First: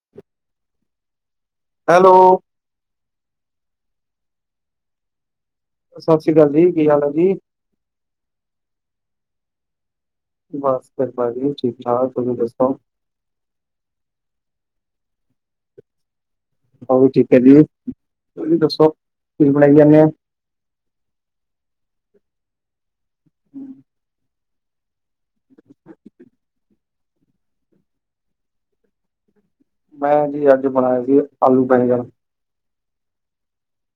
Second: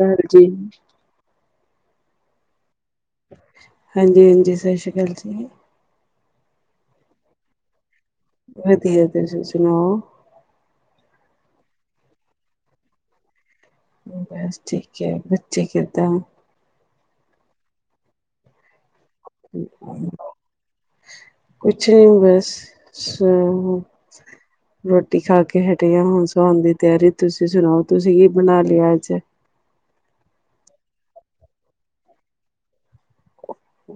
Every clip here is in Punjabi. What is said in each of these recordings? ਹਾਂਜੀ। ਹੈਲੋ। ਹਾਂਜੀ -ਹਾਂਜੀ ਸਸ਼ੀ ਕਾਲ ਜੀ। ਸਾਸੀ ਕਾਲ ਜੀ। ਕਿ ਹਾਲ ਹੈ ਜੀ ਵਧੀਆ, ਤੁਸੀਂ ਸੁਣਾ ਔ। ਬਸ ਕਿਰਪਾ ਜੀ, ਠੀਕ- ਠਾਕ ਤੁਸੀਂ ਦੱਸੋ। ਬਸ ਠੀਕੈ। ਬੱਚੇ ਕਿਦਾਂ। ਅਪਾ ਵੀ ਠੀਕ ਕਰਲੀ ਏ, ਤੁਸੀ ਦੱਸੋ? ਕੀ ਬਣਾਈ ਜਾਂਦੇਔ। ਕੁਛ ਨੀ ਬਸ ਸ! ਰੋਟੀ ਖਾ ਕੇ ਹਟੇ ਆ, ਹੁਣ ਸੋਣ ਦੀ ਤੇਆਰੀ, ਤੁਸੀਂ ਸੁਣਾਓ? ਤੁਸੀਂ ਕੀ ਬਣਾ ਲਿਆ ਅੱਜ? ਮੈਂ ਜੀ ਅੱਜ ਬਣਾਇਆ ਸੀ। ਆਲੂ, ਬੈਗਣ।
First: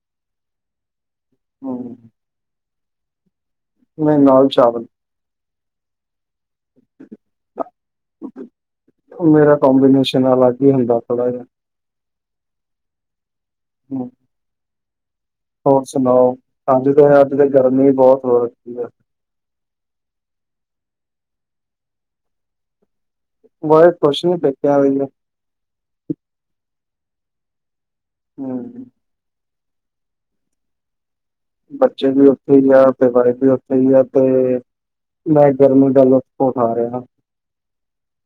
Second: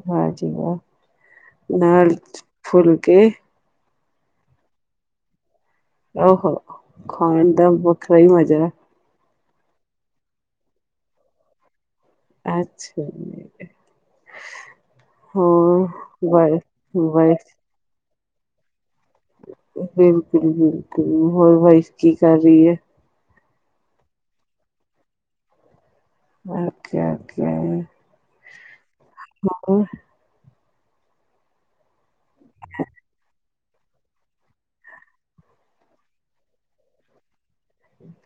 ਵਾਹ ਜੀ ਵਾਹ! ਹੂੰ। ਨਾਲ ਫੁਲਕੇ ਨ ਈ ਨਾਲ ਚਾਵਲ! ਔਹੋ! ਖਾਣ ਦਾ ਵੱਖਰਾ ਈ ਮਜੈ। ਮੇਰਾ ਕੋਂਬੀਨੇਸ਼ਨ ਅਲੱਗ ਈ ਹੋਂਦਾ ਥੋੜਾ ਜਾ ਐਛਾ ਜੀ! ਹਮ! [inaudible] ਹੋਰ ਸੁਣਾ ਔ ਅੱਜ ਤੇ ਅੱਜ ਵਾਈਫ ਤੇ ਗਰਮੀ ਬੋਤ ਹੋ ਰੱਖੀ ਹੈ। ਬਿਲਕੁਲ- ਬਿਲਕੁਲ, ਹੋਰ ਵਾਈਫ ਕੀ ਕਰ ਰਹੀ ਏ? ਵਾਈਫ ਕੁਸ਼ ਨੀ ਪੈਕੇਆਂ ਗਈ ਏ। ਓਕੇ- ਓਕੇ ਹੂੰ [inaudible] ਬੱਚੇ ਵੀ ਉੱਥੇ ਆ ਤੇ ਵਾਈਫ ਵੀੇ ਉੱਥੇ ਗਹੀ ਆ ਤੇ ਮੈਂ ਗਰਮੀ ਦਾ ਲੁਤਫ ਉਠਾ ਰਿਹਾ।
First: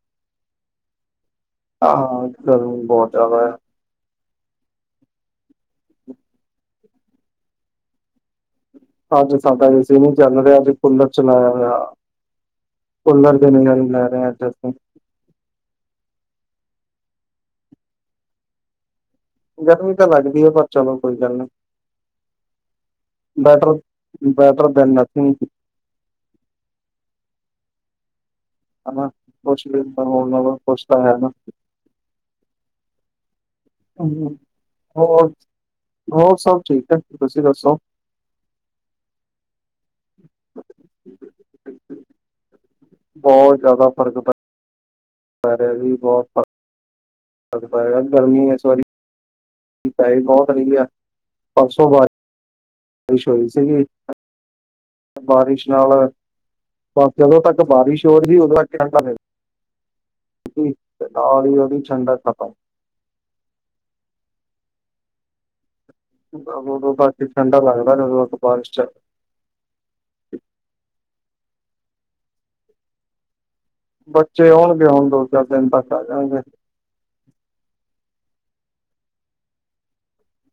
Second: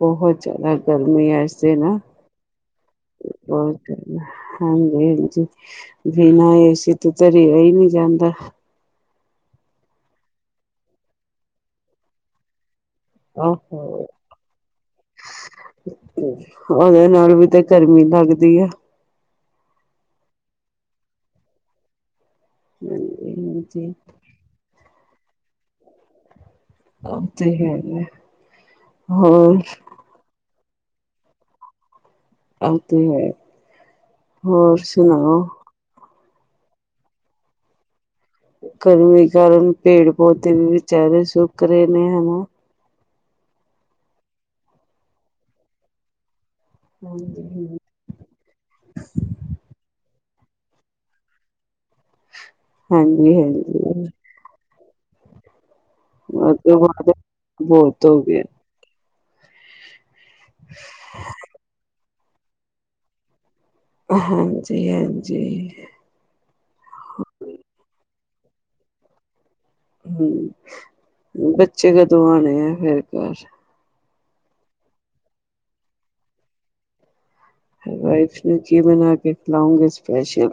ਬਹੁਤ ਜਿਆਦਾ ਗਰਮੀ ਆ। ਹਾਂ, ਗਰਮੀ ਬਹੁਤ ਜ਼ਿਆਦਾ। ਬਹੁਤ ਹਾਂਜੀ- ਹਾਂਜੀ, ਬਿਨਾ ਏ ਸੀ ਤੋ ਤਾ ਰਿਆ ਈ ਨੀ ਜਾਂਦਾ। ਅੱਜ ਸਾਡਾ ਏ ਸੀ ਨੀ ਚੱਲ ਰਿਹਾ, ਅੱਜ ਕੁੁੱਲਰ ਚਲਾਇਆ ਹੋਇਆ। ਕੁੱਲਰ ਦੇ ਨਜਾਰੇ ਆਹੋ ਲੈ ਰਹੇ ਅੱਜ ਅਸੀਂ। ਉਹਦੇ ਨਾਲ ਵੀ ਤੇ ਗਰਮੀ ਲੱਗਦੀ ਆ। ਗਰਮੀ ਤਾਂ ਲੱਗਦੀ ਹੈ, ਪਰ ਚਲੋ ਕੋਈ ਗੱਲ ਨੀ। ਬੈਟਰ ਹਾਂਜੀ - ਹਾਂਜੀ ਬੈਟਰ ਦੇਨ ਨਥਿੰਗ! ਉਹ ਤੇ ਹੈ ਆ, ਹਨਾ ਕੁਸ਼ ਵੀ ਨ ਹੋਨ ਨਾਲੋਂ ਕੁਸ਼ ਤਾ ਹੈ ਨਾ। ਆ ਤੇ ਹੈ, ਹੋਰ ਹੋਰ ਸੁਣਾਓ! ਹੋਰ ਸਭ ਠੀਕ ਏ, ਤੁਸੀਂ ਦੱਸੋ। ਗਰਮੀ ਕਾਰਨ ਪੇੜ ਪੌਦੇੇ ਵੀ ਬਚਾਰੇ ਸੁੱਕ ਰਹੇ ਨੇ, ਹਨਾ! ਬਹੁਤ ਜਿਆਦਾ ਫਰਕ ਪਿਆ! ਪੈ ਰੇਆ ਵੀ, ਬਹੁਤ ਫਰਕ ਹਾਂਜੀ ਪੈ ਰੇਆ ਗਰਮੀ ਪਏ ਬਹੁਤ ਰਹੀ ਆ, ਪਰਸੋਂ ਬਾਅਦ ਹਾਂਜੀ -ਹਾਂਜੀ ਬਾਰਿਸ਼ ਨਾਲ ਉਹ ਤੋਂ ਬਸ ਬਾਅਦ ਜਦੋਂ ਤੱਕ ਬਾਰਿਸ਼ ਬਹੁਤ ਹੋ ਰਹੀ ਗਿਆ ਉਦੋਂ ਤੱਕ [unintelligible] ਹਾਂਜੀ -ਹਾਂਜੀ ਬਸ ਉਦੋਂ ਤਕ ਈ ਠੰਡਾ ਲੱਗਦਾ ਜਦੋਂ ਤਕ ਬਾਰਿਸ਼ ਚ ਹੂੰ ਬੱਚੇ ਕਦੋਂ ਆਣੇ ਆ ਫੇਰ ਘਰ। ਬੱਚੇ ਆਉਣਗੇ ਹੁਣ, ਦੋ ਚਾਰ ਦਿਨ ਤੱਕ ਆ ਜਾਣਗੇ। ਵਾਈਫ ਨੂੰ ਕੀ ਬਣਾ ਕੇ ਖਿਲਾਉਂਗੇ ਸਪੈਸ਼ਲ?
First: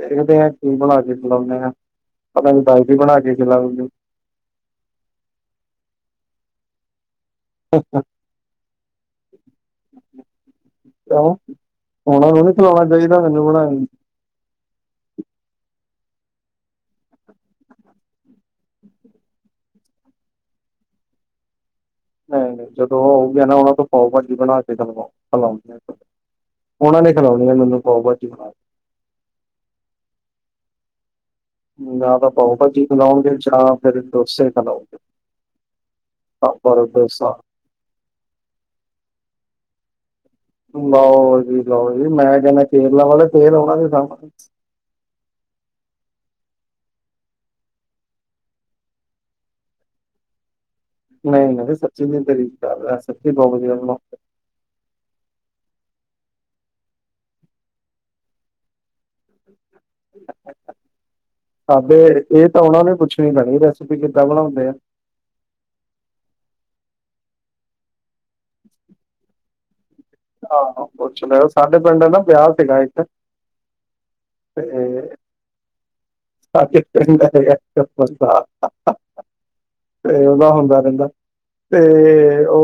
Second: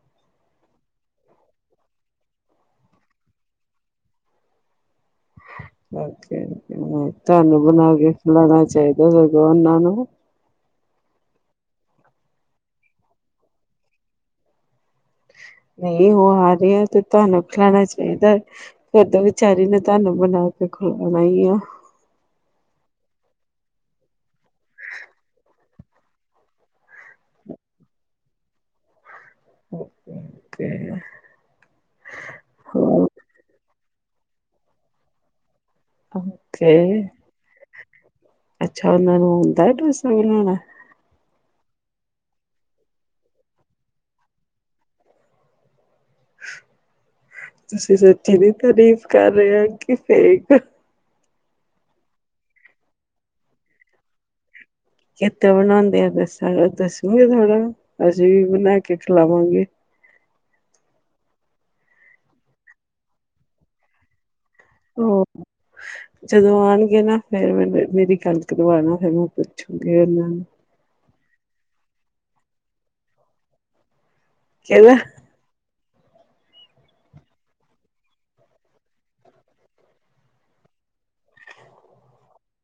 ਦੇਖਦੇ ਹਾਂ ਕੀ ਬਣਾ ਕੇ ਖਿਲਾਉਨੇ ਆ? ਪਤਾ ਨੀ ਵਾਈਫ ਵੀ ਬਣਾ ਕੇ ਖਿਲਾਉਗੀ। ਓਕੇ ਤੁਹਾਨੂੰ ਬਣਾ ਕੇ ਖਲਾਣਾ ਚਾਹੀਦਾ, ਸਗੋਂ ਉਹਨਾਂ ਨੂੰ। ਕਿਉਂ ਉਨਾਂ ਨੂੰ ਨੀ ਖਲਾਉਣਾ ਚਾਹੀਦਾ ਮੈਨੂੰ ਬਣਾ ਕੇ? ਨਹੀਂ, ਉਹ ਆ ਰਹੇ ਆ ਤੇ ਤੁਹਾਨੂੰ ਖਲਾਣਾ ਚਾਹੀਦਾ। ਫਿਰ ਤਾ ਵਿਚਾਰੀ ਨੇ ਤੁਹਾਨੂੰ ਬਣਾ ਕੇ ਖਲਾਉਣਾ ਹੀ ਆ। ਮੈਂ ਨਹੀਂ ਜਦੋਂ ਉਹ ਆਓਗੇ ਨਾ ਉਹਨਾ ਤੋਂ ਪਾਓ ਭਾਜੀ ਬਣਾ ਕੇ ਖਲਾਉਗਾ। ਉਹਨਾ ਨੇ ਖਿਲਾਉਣੀ ਆ ਮੈਨੂੰ ਪਾਓ ਭਾਜੀ ਬਣਾ ਓਕੇ ਜਾ ਤਾਂ ਪਾਉ ਭਾਜੀ ਖਿਲਾਉਣਗੇ ਜਾਂ ਫਿਰ ਡੋਸੇ ਖਲਾਓਣਗੇ ਹਾਂ ਓਕੇ ਪਰ ਡੋਸਾ ਅੱਛਾ ਉਹਨਾਂ ਨੂੰ ਆਉਂਦਾ ਡੋਸਾ ਬਣਾਉਣਾ ਲਓ ਜੀ ਲਓ ਜੀ ਮੈਂ ਕਹਿੰਨਾ ਕੇਰਲਾ ਵਾਲੇ ਤੇਲ ਉਹਨਾ ਦੇ ਤਾਂ ਤੁਸੀਂ ਸੱਚੀ ਦੀ ਤਾਰੀਫ਼ ਕਰ ਰਹੇ ਹੋ ਕਿ ਫੇਕ ਨਈ ਨਈ, ਸੱਚੀ ਦੀ ਤਰੀਫ ਕਰ ਰਯਾ ਸੱਚੀ ਬੋਤ ਵਧੀਆ ਬਣਾਉਂਦੇ ਕਿੱਦਾਂ ਬਣਾਉਂਦੇ ਆ ਦੱਸਾਂ ਦੱਸੂਗੇ ਥੋੜ੍ਹਾ ਅਸੀਂ ਵੀ ਬਨਾ ਕੇ ਖਿਲਾਵਾਂਗੇ। [unintelligible] ਏ ਤਾਂ ਓਨਾ ਨੂੰ ਈ ਪੁੱਛਣੀ ਪੈਣੀ ਰੈਸਪੀ ਕਿੱਦਾਂ ਬਣਾਉਂਦੇ ਆ। [unintelligible] ਜਦੋਂ ਆਉਣਗੇ ਨਾ ਫੇਰ ਮ ਮੇਰੀ ਗੱਲ ਕਰਵਾਣਾ ਫਿਰ ਮ ਪੁੱਛ ਹਾਂ ਹਾਂ, ਪੁੱਛ ਲਯੋ ਸਾਡੇ ਪਿੰਡ ਨਾ ਵਿਆਹ ਸੀਗਾ ਇੱਕ ਤੇ ਕਹਿੰਦਾ ਸਾਡੇ ਪਿੰਡ ਏਹੋ ਜਿਆ [unintelligible] ਤੇ ਉਦਾ ਹੁੰਦਾ ਰਹਿੰਦਾ ਤੇ ਓ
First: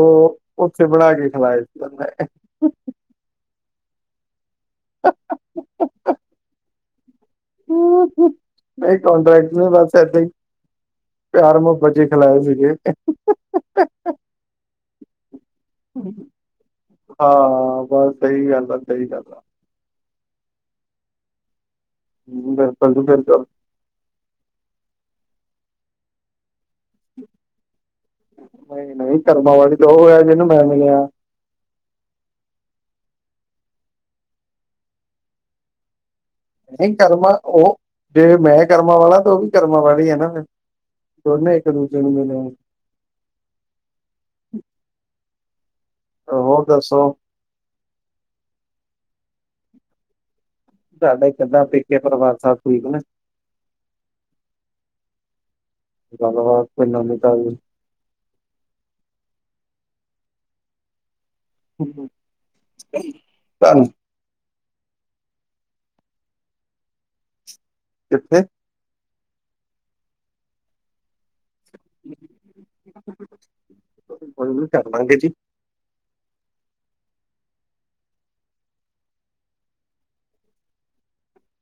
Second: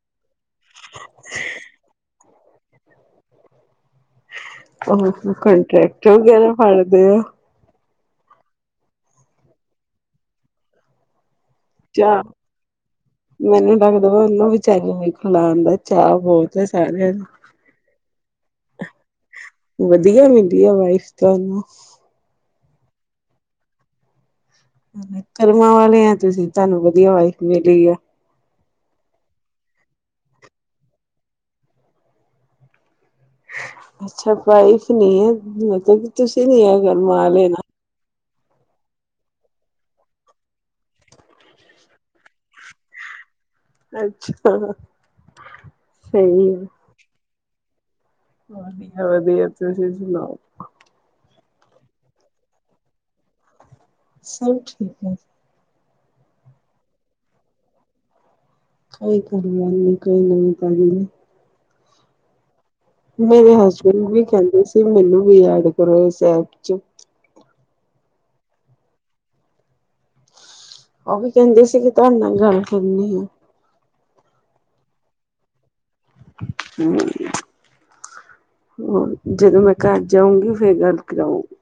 ਓਥੇ ਬਣਾ ਕੇ ਖਿਲਾਏ ਸੀ ਓਨੇ। [unintelligible] ਕੰਟਰੈਕਟ ਵਗੈਰਾ ਫੜਦੇ ਓ? ਨਈ ਕੋਂਟੈਕਟ ਨਈ ਬਸ ਏਦਾਂ ਈ ਪਿਆਰ ਮੂਹ ਚਾਅ, ਮੈਨੂੰ ਵੀ ਲੱਗਦਾ ਪਿਆ ਓਨੂੰ ਵਿਚਾਰੀ ਨੂੰ ਵੀ ਖਿਲਾਨ ਦਾ ਚਾਅ ਬੋਤ। ਤੇ ਸਾਰੇ ਹਾਂ ਬਸ ਸਈ ਗੱਲ ਆ, ਸਈ ਗੱਲ ਆ। ਵਧੀਆ ਮਿਲੀ ਆ ਵਾਈਫ ਤੁਹਾਨੂੰ। ਹੂੰ, ਬਿਲਕੁਲ ਜੀ ਬਿਲਕੁਲ। ਕਰਮਾਂ ਵਾਲੇ ਆ ਤੁਸੀਂ ਤੁਹਾਨੂੰ ਵਧੀਆ ਵਾਈਫ ਮਿਲੀ ਆ। ਨਈ-ਨਈ ਕਰਮਾਂ ਵਾਲੀ ਤੇ ਓ ਹੈ ਜਿਨੂੰ ਮੈਂ ਮਿਲਿਆ। ਅੱਛਾ ਭਾਈਫ ਨੀ ਐ ਮਤਲਬ ਕਿ ਤੁਸੀਂ ਨੀ ਆ ਨਹੀਂ ਕਰਮਾ ਆਲੇ ਨਾ। ਉਹ ਜੇ ਮੈਂ ਕਰਮਾਂ ਵਾਲਾ ਤਾਂ ਓ ਵੀ ਕਰਮਾਂ ਵਾਲੀ ਐ ਨਾ ਫੇਰ। ਦੋਨੇ ਇੱਕ ਦੂਜੇ ਨੂੰ ਮਿਲੇ। ਅੱਛਾ, ਸਈ ਐ। ਹੋਰ ਦੱਸੋ। ਵਦੀਆ-ਵਦੀਆ ਤੁਸੀ ਸੁਨਾਓ। ਤੁਆਡਾ ਕਿੱਦਾਂ ਪੇਕੇ ਪਰਵਾਰ ਸਬ ਠੀਕ ਨੇ? ਸਭ ਠੀਕ ਐ। ਗੱਲ ਬਾਤ ਕੋਈ ਨਵੀ ਤਾਜ਼ੀ। ਕੋਈ ਗੱਲਬਾਤ ਨੀ, ਕੋਈ ਨਵੀ ਤਾਜ਼ੀ ਨੀ। ਹੂੰ। ਮੇਰੇ ਹਸਬੈਂਡ ਵੀ ਕਹਿੰਦੇ ਸੀ ਮੈਨੂੰ ਵੀ ਐਡ ਕਰੋ ਇਸ ਐਪ 'ਚ। ਕਿੱਥੇ? ਓ ਵੀ ਕਹਿੰਦੇ ਸੀ ਕਿ ਤੁਹਾਡੇ ਨਾਲ ਗੱਲ ਕਰਨੀ ਐ। ਕੋਈ ਨੀ ਕਰ ਲਾਂਗੇ ਜੀ। ਹੂੰ। ਹੋਰ ਜਦੋਂ ਮੈਂ ਘਰ ਜਾਊਂਗੀ ਫੇਰ ਗੱਲ ਕਰਾਉਂਗੀ।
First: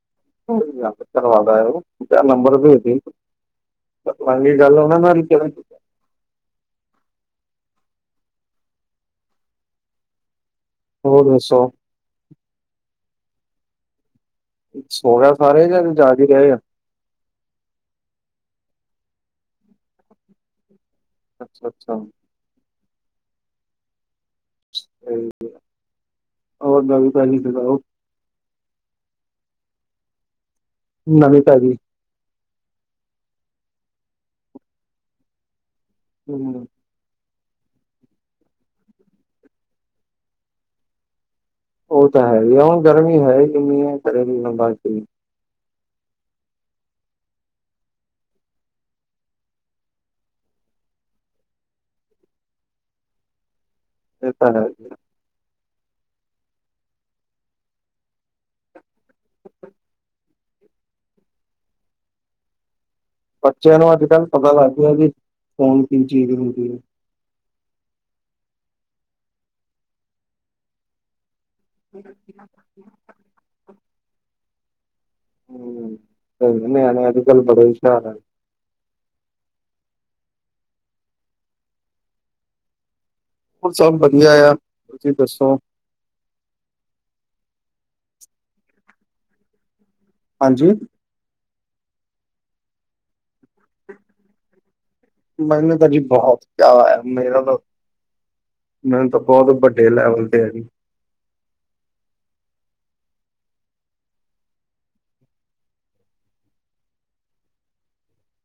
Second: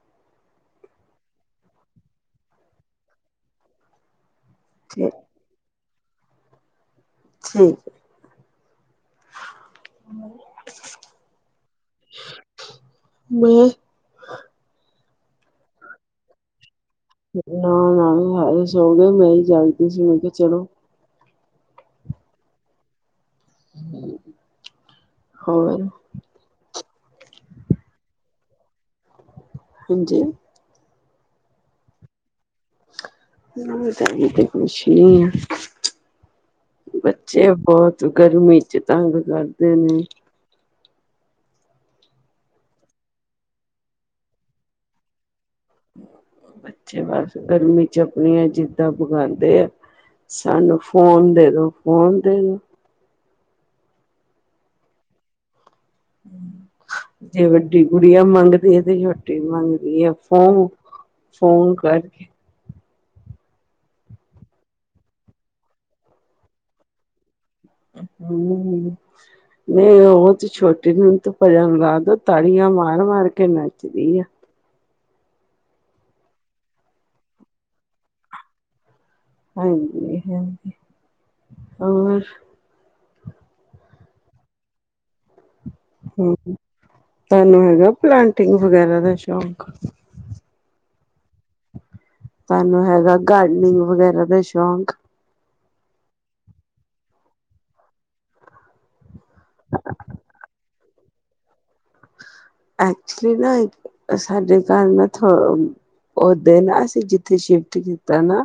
ਕੋਈ ਨੂੰ ਜਾ ਕੇ ਕਰਵਾ ਦਯੋ ਯਾ ਨੰਬਰ ਦੇ ਦੇਈਂ। ਅਗਲੀ ਗੱਲ ਓਨਾਂ ਨਾਲ ਈ ਕਰਾਂਗੇ। ਹਾਂਜੀ। [inaudible] ਹੋਰ ਦਸੋਂ। ਮੈਂ ਸੋਂ ਗਿਆ ਸਾਰੇ ਯਾ ਜਾਗ ਈ ਰਏ ਆ? ਨਾ-ਨਾ, ਸਾਰੇ ਸੋਗੇ ਮੈਂ ਈ ਜਾਗਦੀ ਸੀ, ਮੈਂ ਕਯਾ ਚਲੋ ਅੱਛਾ-ਅੱਛਾ। ਹੂੰ, ਤੇ ਹੋਰ ਹੋਰ ਨਵੀਂ-ਤਾਜ਼ੀ ਸੁਣਾਓ ਹਾਂਜੀ। ਨਵੀਂ-ਤਾਜ਼ੀ। ਨਵੀਂ-ਤਾਜ਼ੀ ਤੇ ਕੁਛ ਨੀ ਆ। ਹੋਰ ਬੱਚੇ ਬੋਤ ਗਰਮੀ ਚ ਤੰਗ ਕਰਦੇ ਨੇ। ਓ ਤਾਂ ਹੈ ਈ ਹੁਣ ਗਰਮੀ ਹੈ ਇੰਨੀ ਏ ਕਰੇ ਵੀ ਬੰਦਾ ਕੀ! ਬੱਚੇ ਬਸ ਗਰਮੀ ਚ ਆਪਣੀਆਂ ਜਿਦਾਂ ਪਗਾਉਦੇ ਏ। ਸਾਨੂੰ ਫ਼ੋਨ ਦੇ ਦੋ, ਫ਼ੋਨ ਦੇ ਦੋ। ਏ ਤਾਂ ਹੈ। ਜੇ ਵੱਡੀ ਗੁੜੀਆਂ ਮੰਗਦੀ ਹੈ। ਤੇ ਛੋਟੀ ਵੀ ਮੰਗਦੀ ਏ ਫ਼ੋਨ- ਫ਼ੋਨ ਕਰਕੇ ਬੱਚਿਆਂ ਨੂੰ ਅੱਜ-ਕਲ ਪਤਾ ਲਗ ਗਿਆ ਕੀ, ਫ਼ੋਨ ਕੀ ਚੀਜ ਹੁੰਦੀ ਏ। ਹੁੰ, ਹੁੰ, ਨਹੀ ਓ ਤੇ ਛੋਟੇ ਨ ਹੁਣ ਤੋ ਭਜਨ ਵਾਦ ਤਾੜੀਆਂ ਮਾਰ-ਮਾਰ ਕੇ ਨੱਚਦੀ ਆ। ਹੂੰ, ਕੋਈ ਨੀ ਨਿਆਣੇ ਅੱਜ-ਕਲ ਬੜੇ ਹੁਸ਼ਿਆਰ ਹਨ। ਹਾਂਜੀ-ਹਾਂਜੀ, ਔਰ ਸਭ ਵਧੀਆ ਆ, ਤੁਸੀਂ ਦੱਸੋ? ਹੂੰ, ਤੁਹਾਨੂੰ ਹੈਗਾ ਪਲਾਂਟਿੰਗ ਵਗੈਰਾ ਦਾ ਸ਼ੌਂਕ? ਹਾਂਜੀ। ਸਾਨੂੰ ਹੈਗਾ ਗਾਰਡਨਿੰਗ ਵਗੈਰਾ ਦਾ ਸ਼ੌਕ। ਮੈਨੂੰ ਤਾਂ ਜੀ ਬਹੋਤ ਚਾਹ ਏ, ਮੇਰਾ ਤਾਂ, ਮੈਨੂੰ ਤਾਂ ਬਹੋਤ ਵੱਡੇ ਲੈਵਲ ਯੀਅਰਲੀ। ਐਕਚੁਲੀ ਨਾ ਏਕ, ਸਾਡੇ ਘਰ ਨਾ ਥ ਓ ਦਿਨ ਅਸੀਂ ਜਿੱਥੇ ਸ਼ਿਫ਼ਟ ਕੀਤਾ ਨਾ,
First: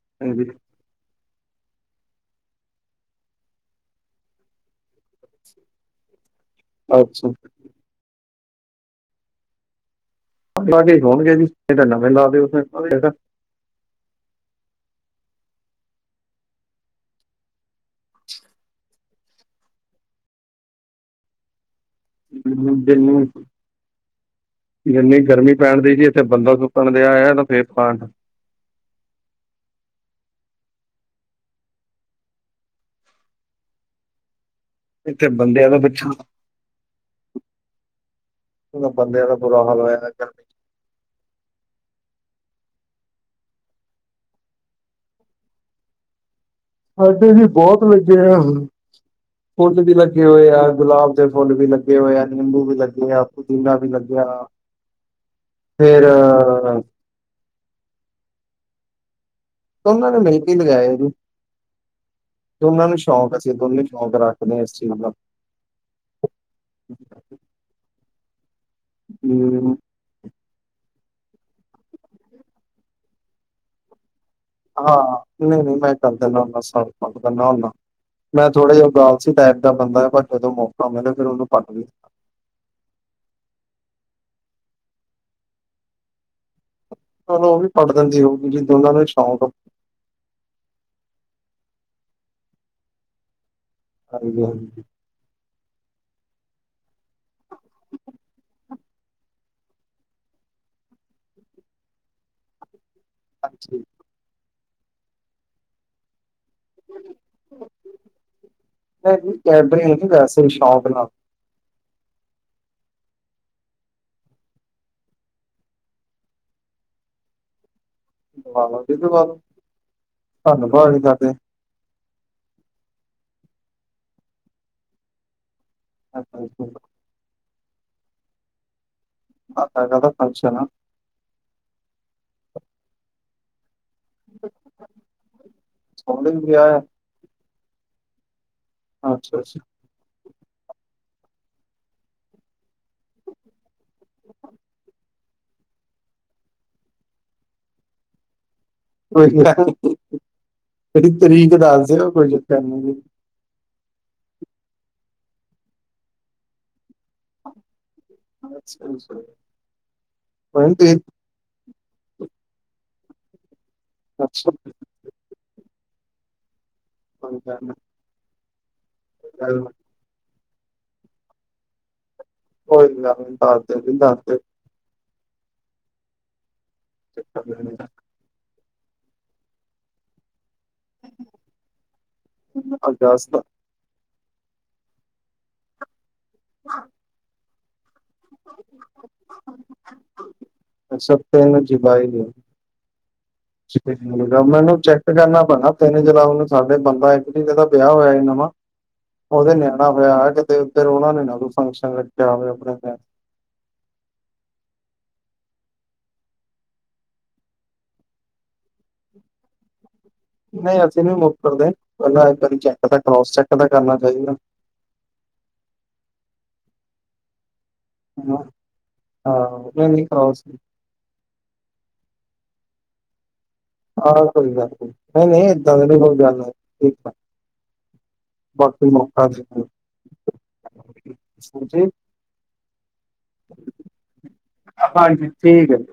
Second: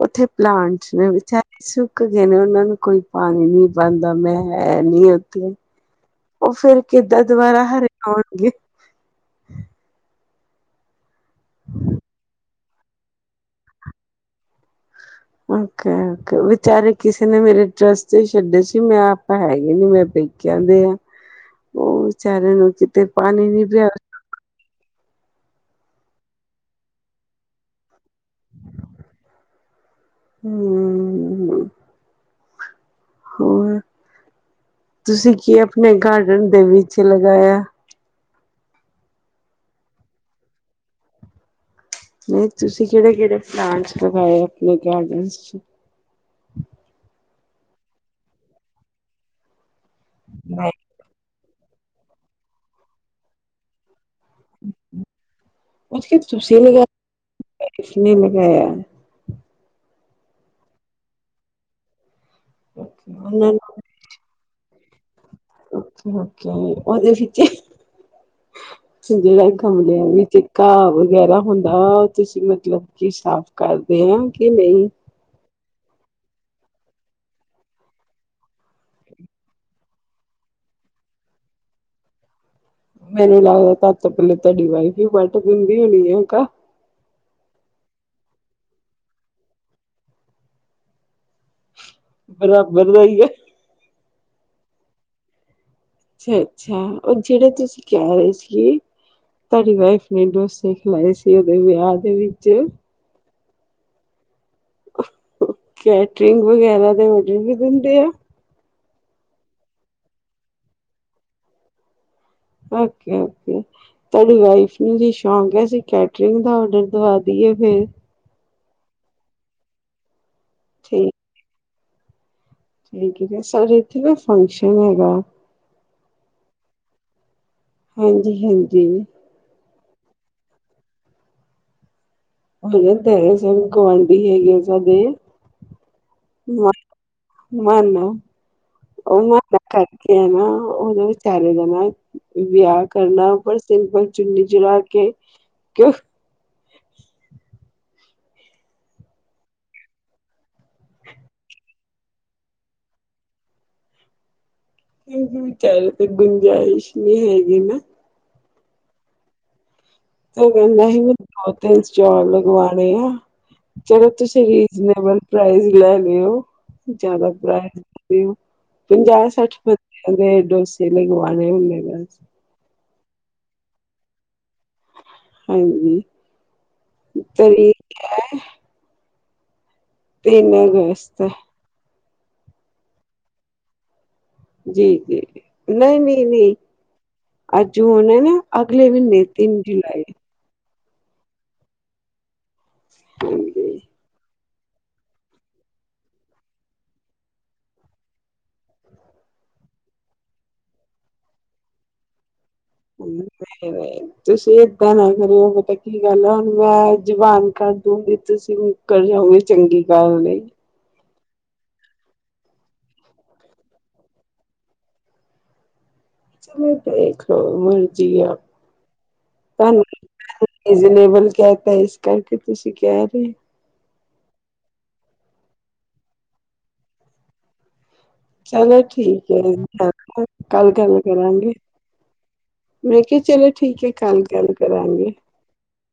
ਉੱਥੇ ਹਾਂਜੀ। ਪਲਾਂਟ ਖੁਛ ਨੀ ਵਿਚਾਰੇ ਸੁੱਕ ਗਏ ਨੇ ਉਨਾਂ ਨੂੰ ਕੋਈ ਪਾਣੀ ਨੀ ਪਾਦਾ ਮੈਂ ਹੈ। ਨੀ ਉਥੇ ਫਿਰ ਕਿਦਾ ਅੱਛਾ ਦੁਬਾਰਾ ਹਰੇ ਆਣਗੇ। ਅੱਕ ਲਾ ਕੇ ਹੋਣਗੇ ਜੀ ਫਿਰ ਤਾਂ ਨਵੇ ਲਾ ਦਿਓ ਅਗਲੇ ਦਾ। ਓਕੇ-ਓਕੇ ਵਿਚਾਰੇ ਕਿਸੇ ਨੇ ਮੇਰੇ ਟਰੱਸਟ ਤੇ ਛੱਡੇ ਸੀ ਮੈ ਆਪਾ ਹੈਗੇ ਨੀ ਮੈਂ ਪਈ। ਕਹਿੰਦੇ ਆ, ਓ ਵਿਚਾਰਿਆਂ ਨੂੰ ਕਿਤੇ ਪਾਣੀ ਨੀ ਪਿਆ ਇੰਨੀ ਗਰਮੀ ਪੈਣ ਦੀ ਸੀ ਇੱਥੇ ਬੰਦਾ ਸੁੱਕਣ ਦੇ ਆ ਫੇਰ ਪਾਲਾਟ [inaudible] ਹੁੰ-ਹੁੰ। ਹੋਰ, ਇੱਥੇ ਤੁਸੀਂ ਕੀ ਬੰਦਿਆਂ ਦਾ ਆਪਣੇ ਪਿੱਛਾ ਗਾਰਡਨ ਦੇ ਵਿੱਚ ਲਗਾਇਆ? ਉਨ੍ਹਾਂ ਬੰਦਿਆਂ ਦਾ ਬੁਰਾ ਹਾਲ ਹੋਇਆ ਐਨਾ ਗਰਮੀ। ਨਈਂ ਤੁਸੀਂ ਕਿਹੜੇ-ਕਿਹੜੇ ਪਲਾਂਟ ਲਗਾਏ ਆਪਣੇ ਗਾਰਡਨ ਚ ਸਾਡੇ ਵੀ ਬੋਤ ਲੱਗੇ ਆ ਹੁਣ, ਫੁੱਲ ਵੀ ਲਗੇ ਹੋਏ ਆ ਗੁਲਾਬ ਦੇ ਫੁੱਲ ਵੀ ਲਗੇ ਹੋਏ ਆ, ਨਿਬੂ ਵੀ ਲਗੇ ਆ। ਪੁਦੀਨਾ ਵੀ ਲਗਿਆ, ਫਿਰ ਏ ਕੀਸਨੇ ਲੈਗਾਆ। ਦੋਨਾਂ ਨੇ ਮਿਲ ਕੇ ਲਗਾਇਆ ਜੀ, ਦੋਨਾਂ ਨੂੰ ਸ਼ੌਕ ਸੀ ਉਹਨਾਂ ਦੋਨੇ ਸ਼ੌਖ ਰੱਖਦੇ ਆ ਇਸ ਚੀਜ਼ ਦਾ। ਓਕੇ-ਓਕੇ ਓਦੇ ਵਿੱਚੇ, ਜਿਹੜਾ ਹਮ ਗਮਲਿਆਂ ਵਿੱਚੇ ਘਾਹ ਵਗੈਰਾ ਹੁੰਦਾ ਵ ਤੁਸੀਂ ਮੱਤਲਬ ਕੀ ਸਾਫ਼ ਕਰਦੇ ਆ ਕਿ ਨਈ ਨਈ-ਨਈ ਮੈਂ ਕਰ ਦਿੰਦਾ ਹੋਂਦਾ ਸਾਫ ਪੱਗ ਦਾ ਨਾ ਹੋਂਦਾ। ਮੈ ਥੋੜਾ ਜਿਹਾ ਆਲਸੀ ਟਾਈਪ ਦਾ ਬੰਦਾ ਪਰ ਜਦੋ ਮੌਕਾ ਮਿਲੇ ਫੇਰ ਉਹਨੂੰ ਕਰ ਲ- ਮੈਨੂੰ ਲੱਗਦਾ ਪਹਿਲੇ ਤੁਹਾਡੀ ਵਾਈਫ ਹੀ ਬਟ ਕਰ ਦਿੰਦੀ ਹੋਣੀ ਹੈ ਕ- ਚਲ ਉਹ ਵੀ ਕਟ ਦਿੰਦੀ ਹੋਊਗੀ ਜਦੋ ਦੋਨਾਂ ਨੂੰ ਸ਼ੌਂਕ- ਬਰਾ ਬ [unintelligible] ਰਦਾ ਗ ਹਾਂਜੀ-ਹਾਂਜੀ। ਅੱਛਾ- ਅੱਛਾ ਉਹ ਜਿਹੜੇ ਤੁਸੀਂ ਕਹਿ ਰਹੇ ਸੀ। ਤੁਹਾਡੀ ਵਾਈਫ ਨੇ ਡੋਸੇ ਖਿਲਾਏ ਸੀ ਉਹਦੇ ਵਿਆਹ ਦੇ ਵਿੱਚ। ਹਾਂਜੀ। ਕੈਟਰਿੰਗ ਵਗੈਰਾ ਦੇ ਔਡਰ ਵੀ ਦਿੰਦੇ ਆ। ਕੈਡਰਿਗ ਨਹੀਂ ਵੈਸੇ ਹੀ ਸ਼ੌਕ ਨਾਲ। ਓਕੇ-ਓਕੇ। ਤੁਹਾਡੀ ਵਾਈਫ ਨੂੰ ਜ ਸ਼ੌਂਕ ਹੈ ਅਸੀਂ ਕੈਟਰਿੰਗ ਦਾ ਔਡਰ ਦਵਾ ਦੀਏ ਫੇਰ। ਦਵਾਦੋ ਫੇਰ ਦਵਾਦੋ, ਧੰਨ ਭਾਗ ਠੀਕ ਸਾਡੇ। ਠੀਕ ਹੈ ਜੀ, ਸਾਡੇ ਇੱਥੇ ਨਾ ਫੰਕਸ਼ਨ ਹੈਗਾ। ਅੱਛਾ -ਅੱਛਾ। ਹਾਂਜੀ -ਹਾਂਜੀ। ਤੁਹਾਡਾ ਕਾਦਾ ਫਨਸ਼ਨ ਆ। ਹ ਤੇ ਸ ਗੁਵਾਢੀ ਹੈਗੇ ਆ ਸਾਡੇ। ਸੋਹਣੇ ਵਿਆਹ ਨਾ- ਨਾ ਆ ਉਹ ਅੱਛਾ ਪਕਾ ਅੱਛਾ ਕਰਕੇ ਹੈ ਆਨਾ ਉਹ ਵਿਚਾਰੇ ਨਾਲ। ਵਿਆਹ ਕਰਨਾ ਪਰ ਸਿੰਪਲ ਚੁੰਨੀ ਚੁੜਾ ਕੇ। ਕਿਉ- ਕੋਈ ਗੱਲ ਨਹੀਂ। ਜਿਹੜੀ ਤਰੀਕ ਦੱਸਦੇਓ ਕੋਈ ਪਰੇਸ਼ਾਨੀ ਨਹੀਂ। ਕਿਕ ਵੀ ਕ ਲ [unintelligible] ਤੇ ਸੂ਼ਗਰ ਨਹੀਂ ਹੈਗੀ ਨਾ ਅੱਛਾ- ਅੱਛਾ। ਤੇ ਕਹਿੰਦਾ ਸੀ। ਮੈ ਦੋ -ਤਿੰਨ ਸਟੋਲ ਲਗਵਾਣੇ ਆ। ਚਲੋ, ਤੁਸੀਂ ਅੱਛਾ ਰੀਜ਼ਨੇਬਲ ਪ੍ਰਾਈਜ਼ ਲੈ ਲਿਓ। ਜ਼ਿਆਦਾ ਕੋਈ ਗੱਲ ਬਰਾਤ ਨੀ ਨਹੀਂ ਪੰਜਾਹ- ਸੱਠ ਬ- ਕੋਈ ਓਨੇ ਡੋਸੇ ਲਗਵਾ ਨੇ ਹੁਣੇ ਬਸ। ਕੋਈ ਨਾ ਦਸ ਦੇ ਓ ਜੀ ਦਸ ਦੇ ਓ। ਹਾਂਜੀ ਕੋਈ ਤੇ ਚੱਕਰ ਨੀ ਠੀਕ ਹੈ। ਤਿੰਨ ਅਗਸਤ। ਅਗਸਤ। ਜੀ -ਜੀ, ਨਹੀਂ -ਨਹੀਂ, ਨਹੀਂ। ਅੱਜ ਹੁਣ ਹੈ ਨਾ ਅਗਲੇ ਮਹੀਨੇ ਤਿੰਨ ਜੁਲਾਈ। ਅਛਾ ਤੀਨ ਜੁਲਾਈ ਏ ਹਾਂਜੀ ਛਿਪੇ ਤੇ ਹੋਰ। ਗ ਮੈਨੂੰ ਚੈੱਕ ਕਰਨਾ ਪੈਣਾ। ਤਿੰਨ ਜੁਲਾਈ ਨੂੰ ਸਾਡੇ ਬੰਦਾ ਇੱਕ ਜੀ ਦਾ ਵਿਆਹ ਹੋਇਆ ਨਵਾਂ। ਉਹਦੇ ਨਿਆਣਾ ਹੋਇਆ। ਕਿਤੇ ਓਧਰ ਉਹਨਾ ਨੇ ਨਾ ਕੋਈ ਫੰਕਸ਼ਨ ਰੱਖਿਆ ਹੋਵੇ ਆਪਣੇ ਘਰ। ਹ [unintelligible] ਤੁਸੀਂ ਏਦਾਂ ਨਾ ਕਰਿਓ ਪਤਾ ਕੀ ਗੱਲ ਆ। ਹੁਣ ਮੈਂ ਜਬਾਨ ਕਰ ਦੂੰਗੀ ਤੁਸੀਂ। ਕਰੇ ਹੋਏ ਚੰਗੀ ਗੱਲ ਨਹੀਂ। ਨਹੀਂ ਅਸੀਂ ਨੀ ਮੁੱਕਰਦੇ। ਪਹਿਲਾਂ ਇੱਕ ਵਾਰੀ ਚੈੱਕ ਤਾਂ ਕਰੋਸ ਚੈੱਕ ਤਾਂ ਕਰਨਾ ਚਾਹੀਦਾ। ਚ' ਦੇਖ ਲੈ ਮ। ਆਹ ਇਹ ਨ ਕਰਓ। ਰੀਜਨੇਬਲ ਕਹਿ ਤਾ ਇਸ ਕਰਕੇ ਤੁਸੀਂ ਕਹਿ ਰਹੇ। ਆਹ ਕੋਈ ਗੱਲ ਕੋ ਨਹੀਂ- ਨਹੀਂ ਏਦਾਂ ਦੀ ਕੋਈ ਗੱਲ ਹੈ, ਠੀਕ ਆ। ਚਲੋ, ਬਾਕੀ ਮੌਕਾ ਠੀਕ ਹੈ। ਦੇ ਦਿਓ। ਹੁਣ ਰਖੋ ਕੱਲ ਗੱਲ ਕਰਾਂਗੇ। ਹਾਂਜੀ ਮੈਂ ਕਿਹਾ, ਚਲੋ ਠੀਕ ਹੈ। ਕੱਲ ਗੱਲ ਕਰਾਂਗੇ। ਹਾਂਜੀ ਠੀਕ ਹੈ